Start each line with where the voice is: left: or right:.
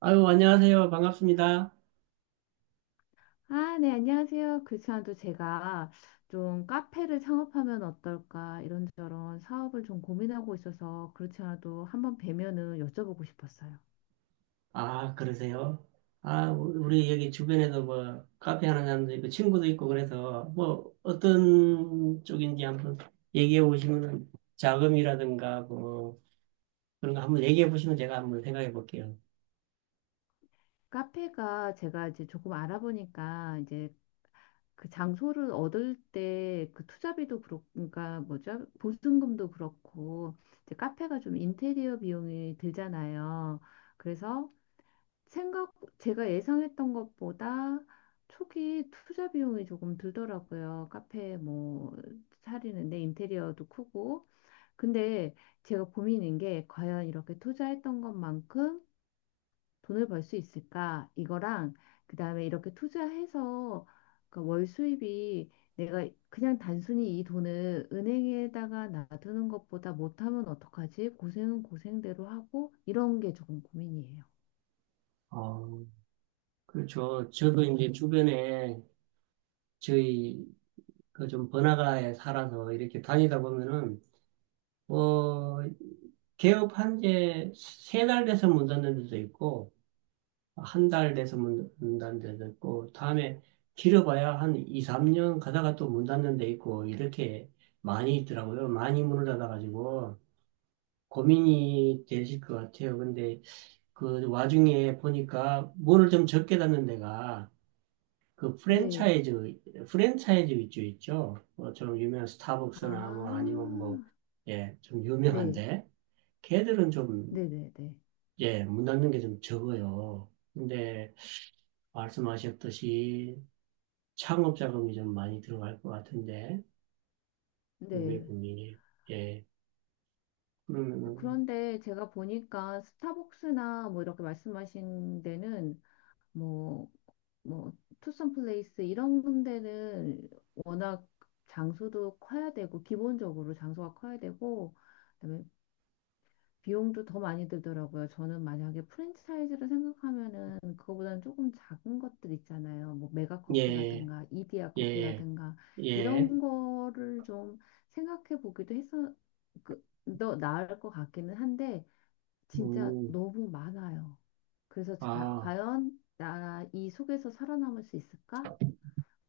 right: 아유, 안녕하세요. 반갑습니다.
left: 아, 네, 안녕하세요. 그지만도 제가 좀 카페를 창업하면 어떨까 이런저런 사업을 좀 고민하고 있어서 그렇지 않아도 한번 뵈면은 여쭤보고 싶었어요.
right: 아, 그러세요? 아, 우리 여기 주변에도 뭐, 카페 하는 사람도 있고, 친구도 있고, 그래서, 뭐, 어떤 쪽인지 한번 얘기해 보시면, 자금이라든가, 뭐, 그런 거 한번 얘기해 보시면 제가 한번 생각해 볼게요.
left: 카페가 제가 이제 조금 알아보니까 이제 그 장소를 얻을 때 그 투자비도 그렇고, 그러니까 뭐죠? 보증금도 그렇고, 이제 카페가 좀 인테리어 비용이 들잖아요. 그래서 생각, 제가 예상했던 것보다 초기 투자 비용이 조금 들더라고요. 카페 뭐 차리는데 인테리어도 크고. 근데 제가 고민인 게 과연 이렇게 투자했던 것만큼 돈을 벌 수 있을까? 이거랑 그다음에 이렇게 투자해서 그월 수입이 내가 그냥 단순히 이 돈을 은행에다가 놔두는 것보다 못하면 어떡하지? 고생은 고생대로 하고 이런 게 조금 고민이에요.
right: 어, 그렇죠. 저도 이제 주변에 저희, 그 좀 번화가에 살아서 이렇게 다니다 보면은, 뭐, 개업한 지 세 달 돼서 문 닫는 데도 있고, 한 달 돼서 문 닫는 데도 있고, 다음에 길어봐야 한 2, 3년 가다가 또 문 닫는 데 있고, 이렇게 많이 있더라고요. 많이 문을 닫아가지고 고민이 되실 것 같아요. 근데 그 와중에 보니까 문을 좀 적게 닫는 데가 그
left: 네.
right: 프랜차이즈 위주 있죠. 뭐 좀 유명한
left: 아,
right: 스타벅스나 뭐 아니면 뭐, 예, 좀
left: 네,
right: 유명한데, 걔들은 좀,
left: 네네네.
right: 예, 문 닫는 게 좀 적어요. 근데 말씀하셨듯이 창업 자금이 좀 많이 들어갈 것 같은데, 국내
left: 네.
right: 국민이. 예. 그러면은,
left: 그런데 제가 보니까 스타벅스나 뭐 이렇게 말씀하신 데는 뭐, 뭐, 투썸 플레이스 이런 데는 워낙 장소도 커야 되고, 기본적으로 장소가 커야 되고, 그다음에 비용도 더 많이 들더라고요. 저는 만약에 프랜차이즈를 생각하면은 그거보다는 조금 작은 것들 있잖아요. 뭐
right: 예,
left: 메가커피라든가 이디야
right: 예,
left: 커피라든가
right: 예.
left: 이런 거를 좀 생각해 보기도 해서 그더 나을 것 같기는 한데 진짜
right: 음,
left: 너무 많아요. 그래서 자,
right: 아,
left: 과연 나 이 속에서 살아남을 수 있을까?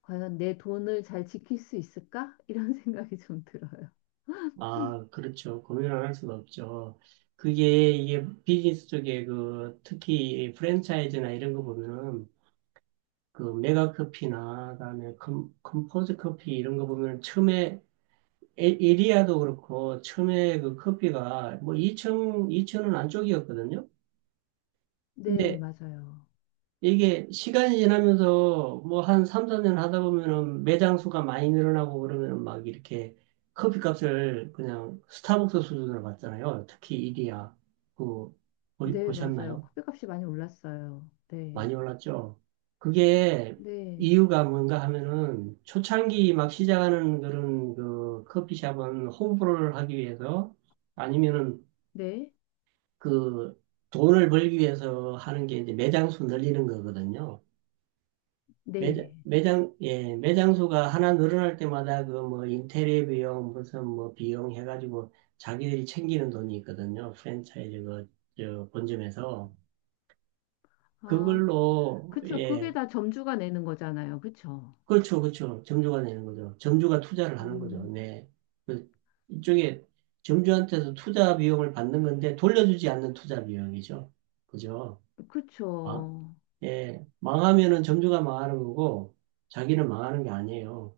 left: 과연 내 돈을 잘 지킬 수 있을까? 이런 생각이 좀 들어요.
right: 아, 그렇죠. 고민을 할 수가 없죠. 그게, 이게 비즈니스 쪽에 그, 특히 프랜차이즈나 이런 거 보면은, 그 메가 커피나, 그다음에 컴포즈 커피 이런 거 보면은 처음에, 에리아도 그렇고, 처음에 그 커피가 뭐 2천, 2천원 안쪽이었거든요.
left: 네,
right: 근데
left: 맞아요.
right: 이게 시간이 지나면서 뭐 한 3, 4년 하다 보면은 매장 수가 많이 늘어나고 그러면은 막 이렇게 커피 값을 그냥 스타벅스 수준으로 받잖아요. 특히 이디야. 그,
left: 네, 맞아요.
right: 보셨나요?
left: 커피값이 많이 올랐어요. 네.
right: 많이 올랐죠? 그게
left: 네.
right: 이유가 뭔가 하면은 초창기 막 시작하는 그런 그 커피숍은 홍보를 하기 위해서 아니면은
left: 네.
right: 그 돈을 벌기 위해서 하는 게 이제 매장 수 늘리는 거거든요.
left: 네.
right: 예, 매장수가 하나 늘어날 때마다 그 뭐 인테리어 비용, 무슨 뭐 비용 해가지고 자기들이 챙기는 돈이 있거든요. 프랜차이즈 그, 저, 본점에서.
left: 아,
right: 그걸로,
left: 그쵸. 그게
right: 예,
left: 다 점주가 내는 거잖아요. 그쵸.
right: 그렇죠, 그렇죠. 점주가 내는 거죠. 점주가 투자를 하는 거죠.
left: 음,
right: 네. 그, 이쪽에 점주한테서 투자 비용을 받는 건데 돌려주지 않는 투자 비용이죠. 그죠? 아,
left: 그쵸.
right: 예. 망하면은 점주가 망하는 거고 자기는 망하는 게 아니에요.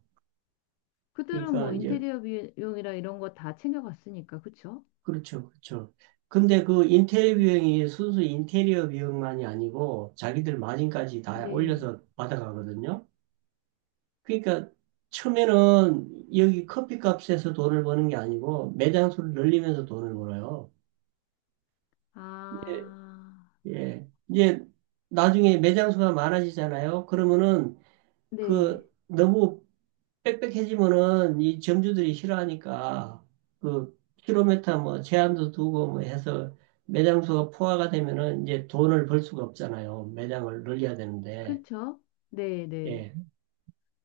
left: 그들은
right: 그러니까
left: 뭐
right: 이제
left: 인테리어 비용이라 이런 거 다 챙겨갔으니까. 그쵸.
right: 그렇죠, 그렇죠. 근데 그 인테리어
left: 음,
right: 비용이 순수 인테리어 비용만이 아니고 자기들 마진까지 다
left: 네.
right: 올려서 받아가거든요. 그러니까 처음에는 여기 커피값에서 돈을 버는 게 아니고 매장수를 늘리면서 돈을 벌어요.
left: 아,
right: 근데 예, 이제 나중에 매장수가 많아지잖아요. 그러면은
left: 네.
right: 그 너무 빽빽해지면은 이 점주들이 싫어하니까 그 킬로미터 뭐 제한도 두고 뭐 해서 매장 수가 포화가 되면은 이제 돈을 벌 수가 없잖아요. 매장을 늘려야 되는데
left: 그쵸. 네, 네.
right: 예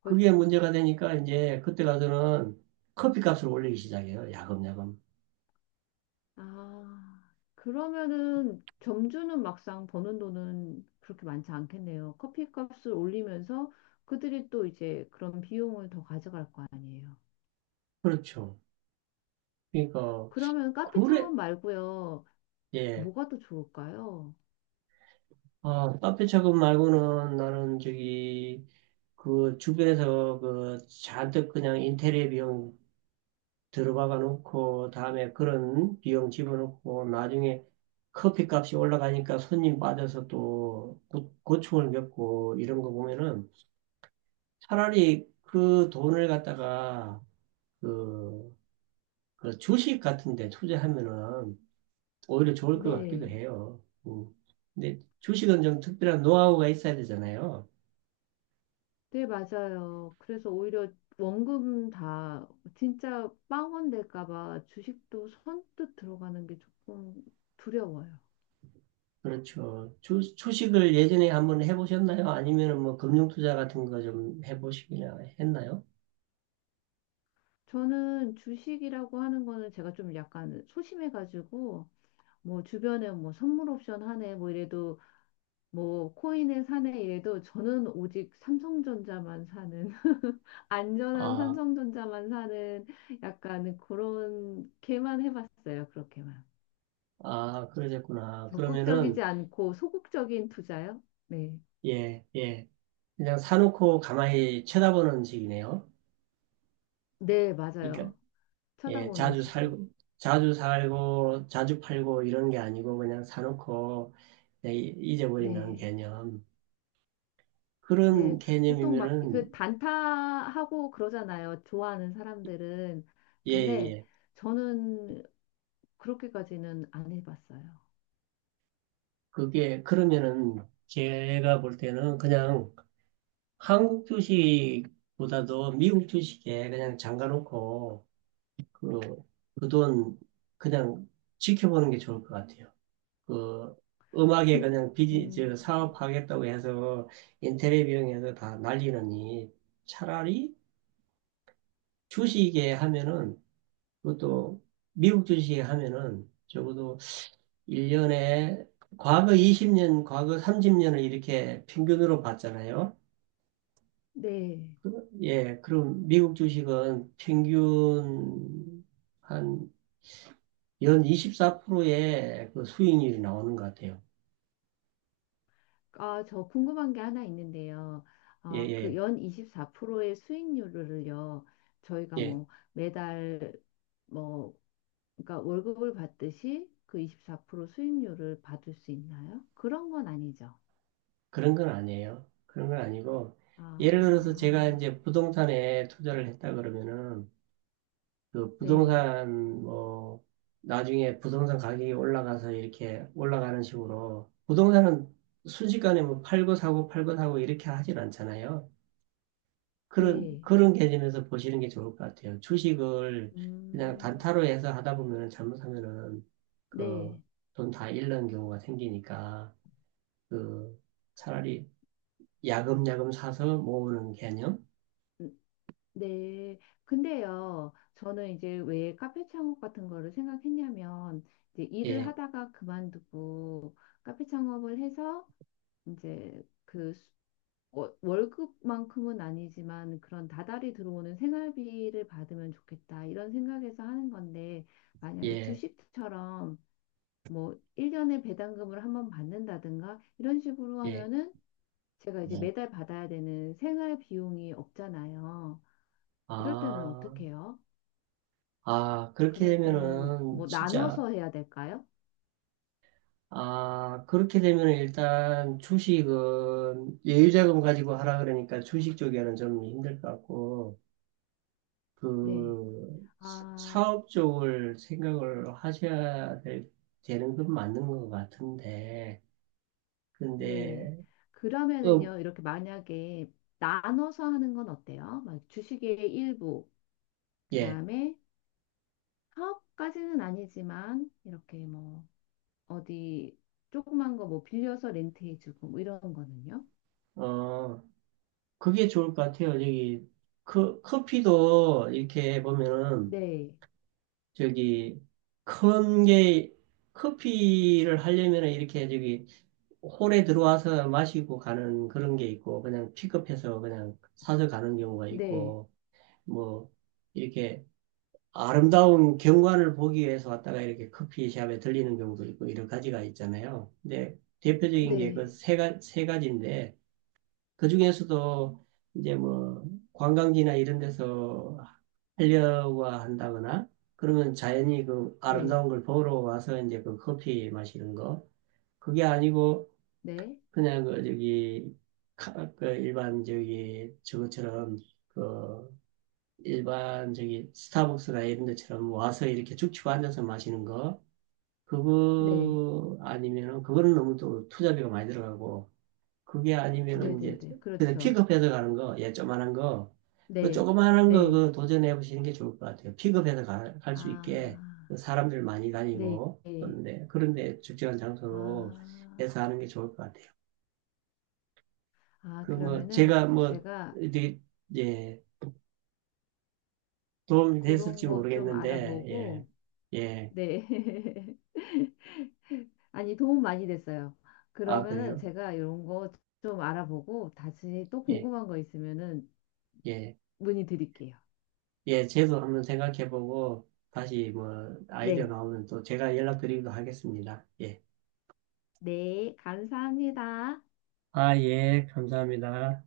right: 그게 문제가 되니까 이제 그때 가서는 커피 값을 올리기 시작해요. 야금야금
left: 아, 그러면은 점주는 막상 버는 돈은 그렇게 많지 않겠네요. 커피값을 올리면서 그들이 또 이제 그런 비용을 더 가져갈 거 아니에요.
right: 그렇죠. 그러니까
left: 그러면 카페
right: 그래
left: 창업 말고요.
right: 예
left: 뭐가 더 좋을까요?
right: 아, 카페 차금 말고는 나는 저기 그 주변에서 그 잔뜩 그냥 인테리어 비용 들어박아 놓고 다음에 그런 비용 집어넣고 나중에 커피값이 올라가니까 손님 빠져서 또 고충을 겪고 이런 거 보면은 차라리 그 돈을 갖다가 그, 그 주식 같은 데 투자하면은 오히려 좋을 것 같기도
left: 네.
right: 해요. 음. 근데 주식은 좀 특별한 노하우가 있어야 되잖아요.
left: 네, 맞아요. 그래서 오히려 원금 다 진짜 빵원 될까 봐 주식도 선뜻 들어가는 게 조금 두려워요.
right: 그렇죠. 주식을 예전에 한번 해보셨나요? 아니면 뭐 금융투자 같은 거 좀 해보시기나 했나요?
left: 저는 주식이라고 하는 거는 제가 좀 약간 소심해가지고 뭐 주변에 뭐 선물 옵션 하네 뭐 이래도 뭐 코인에 사네 이래도 저는 오직 삼성전자만 사는 안전한
right: 아,
left: 삼성전자만 사는 약간 그런 게만 해봤어요. 그렇게만.
right: 아, 그러셨구나. 그러면은,
left: 적극적이지 않고 소극적인 투자요? 네.
right: 예, 예. 그냥 사놓고 가만히 쳐다보는 식이네요.
left: 네, 맞아요.
right: 그러니까, 예,
left: 쳐다보는
right: 자주
left: 식이요.
right: 살고, 자주 살고, 자주 팔고 이런 게 아니고 그냥 사놓고 그냥 잊어버리는
left: 네.
right: 개념. 그런
left: 네. 보통 막
right: 개념이면은,
left: 그 단타하고 그러잖아요. 좋아하는 사람들은.
right: 예, 예,
left: 근데
right: 예.
left: 저는 그렇게까지는 안 해봤어요.
right: 그게, 그러면은 제가 볼 때는 그냥 한국 주식보다도 미국 주식에 그냥 잠가놓고 그, 그 돈 그냥 지켜보는 게 좋을 것 같아요. 그 음악에
left: 근,
right: 그냥 비즈
left: 음,
right: 저 사업하겠다고 해서 인테리어 비용에서 다 날리느니 차라리 주식에 하면은 그것도 미국 주식에 하면은 적어도 1년에 과거 20년, 과거 30년을 이렇게 평균으로 봤잖아요.
left: 네.
right: 예, 그럼 미국 주식은 평균 한 연 24%의 그 수익률이 나오는 것 같아요.
left: 아, 저 궁금한 게 하나 있는데요.
right: 예,
left: 아, 그
right: 예,
left: 연 24%의 수익률을요, 저희가
right: 예.
left: 뭐 매달 뭐, 그러니까 월급을 받듯이 그 24% 수익률을 받을 수 있나요? 그런 건 아니죠.
right: 그런 건 아니에요. 그런 건 아니고,
left: 아,
right: 예를 들어서 제가 이제 부동산에 투자를 했다 그러면은, 그
left: 네.
right: 부동산, 뭐, 나중에 부동산 가격이 올라가서 이렇게 올라가는 식으로, 부동산은 순식간에 뭐 팔고 사고 팔고 사고 이렇게 하진 않잖아요. 그런,
left: 네.
right: 그런 개념에서 보시는 게 좋을 것 같아요. 주식을 그냥
left: 음,
right: 단타로 해서 하다 보면 잘못하면은,
left: 네.
right: 그, 돈 다 잃는 경우가 생기니까, 그, 차라리 야금야금 사서 모으는 개념?
left: 네. 근데요, 저는 이제 왜 카페 창업 같은 거를 생각했냐면, 이제 일을
right: 예,
left: 하다가 그만두고 카페 창업을 해서 이제 그 수- 월급만큼은 아니지만 그런 다달이 들어오는 생활비를 받으면 좋겠다. 이런 생각에서 하는 건데, 만약에
right: 예,
left: 주식처럼 뭐 1년에 배당금을 한번 받는다든가 이런 식으로
right: 예.
left: 하면은 제가 이제
right: 네.
left: 매달 받아야 되는 생활 비용이 없잖아요. 이럴 때는
right: 아,
left: 어떻게 해요?
right: 아, 그렇게
left: 그럴 때는
right: 되면은,
left: 뭐
right: 진짜,
left: 나눠서 해야 될까요?
right: 아, 그렇게 되면은 일단 주식은 여유자금 가지고 하라 그러니까 주식 쪽에는 좀 힘들 것 같고,
left: 네.
right: 그,
left: 아,
right: 사업 쪽을 생각을 하셔야 될, 되는 건 맞는 것 같은데,
left: 네.
right: 근데, 음,
left: 그러면은요, 이렇게 만약에 나눠서 하는 건 어때요? 막 주식의 일부,
right: 예,
left: 그다음에 사업까지는 아니지만 이렇게 뭐 어디 조그만 거 뭐 빌려서 렌트해주고 뭐 이런 거는요?
right: 어, 그게 좋을 것 같아요. 여기 커피도 이렇게 보면은
left: 네,
right: 저기 큰 게 커피를 하려면은 이렇게 저기 홀에 들어와서 마시고 가는 그런 게 있고 그냥 픽업해서 그냥 사서 가는 경우가
left: 네,
right: 있고 뭐 이렇게 아름다운 경관을 보기 위해서 왔다가 이렇게 커피숍에 들리는 경우도 있고 여러 가지가 있잖아요. 근데 대표적인 게 그
left: 네,
right: 세 가세 가지인데 그 중에서도 이제 뭐 관광지나 이런 데서 하려고 한다거나 그러면 자연히 그
left: 네,
right: 아름다운 걸 보러 와서 이제 그 커피 마시는 거 그게 아니고
left: 네,
right: 그냥 그 저기 그 일반 저기 저것처럼 그 일반 저기 스타벅스나 이런 데처럼 와서 이렇게 쭉고 앉아서 마시는 거
left: 네,
right: 그거 아니면은 그거는 너무 또 투자비가 많이 들어가고 그게
left: 네,
right: 아니면은
left: 네,
right: 이제
left: 네,
right: 그냥
left: 그렇죠.
right: 픽업해서 가는 거, 예, 조그만한 거, 그
left: 네,
right: 조그만한 거
left: 네,
right: 그 도전해 보시는 게 좋을 것 같아요. 픽업해서 갈
left: 아,
right: 수 있게 그 사람들 많이
left: 네,
right: 다니고 그런데 적절한 장소로
left: 아.
right: 해서 하는 게 좋을 것 같아요.
left: 아,
right: 그 뭐
left: 그러면은
right: 제가 뭐
left: 제가
right: 이제 예, 도움이
left: 그런
right: 됐을지
left: 거 좀
right: 모르겠는데 예,
left: 알아보고,
right: 예,
left: 네. 아니, 도움 많이 됐어요.
right: 아
left: 그러면은
right: 그래요?
left: 제가 이런 거 좀 알아보고 다시 또
right: 예,
left: 궁금한 거 있으면은
right: 예,
left: 문의 드릴게요.
right: 예, 제도 한번 생각해 보고 다시 뭐 아이디어
left: 네.
right: 나오면 또 제가 연락드리기도 하겠습니다. 예.
left: 네. 감사합니다.
right: 아, 예, 감사합니다.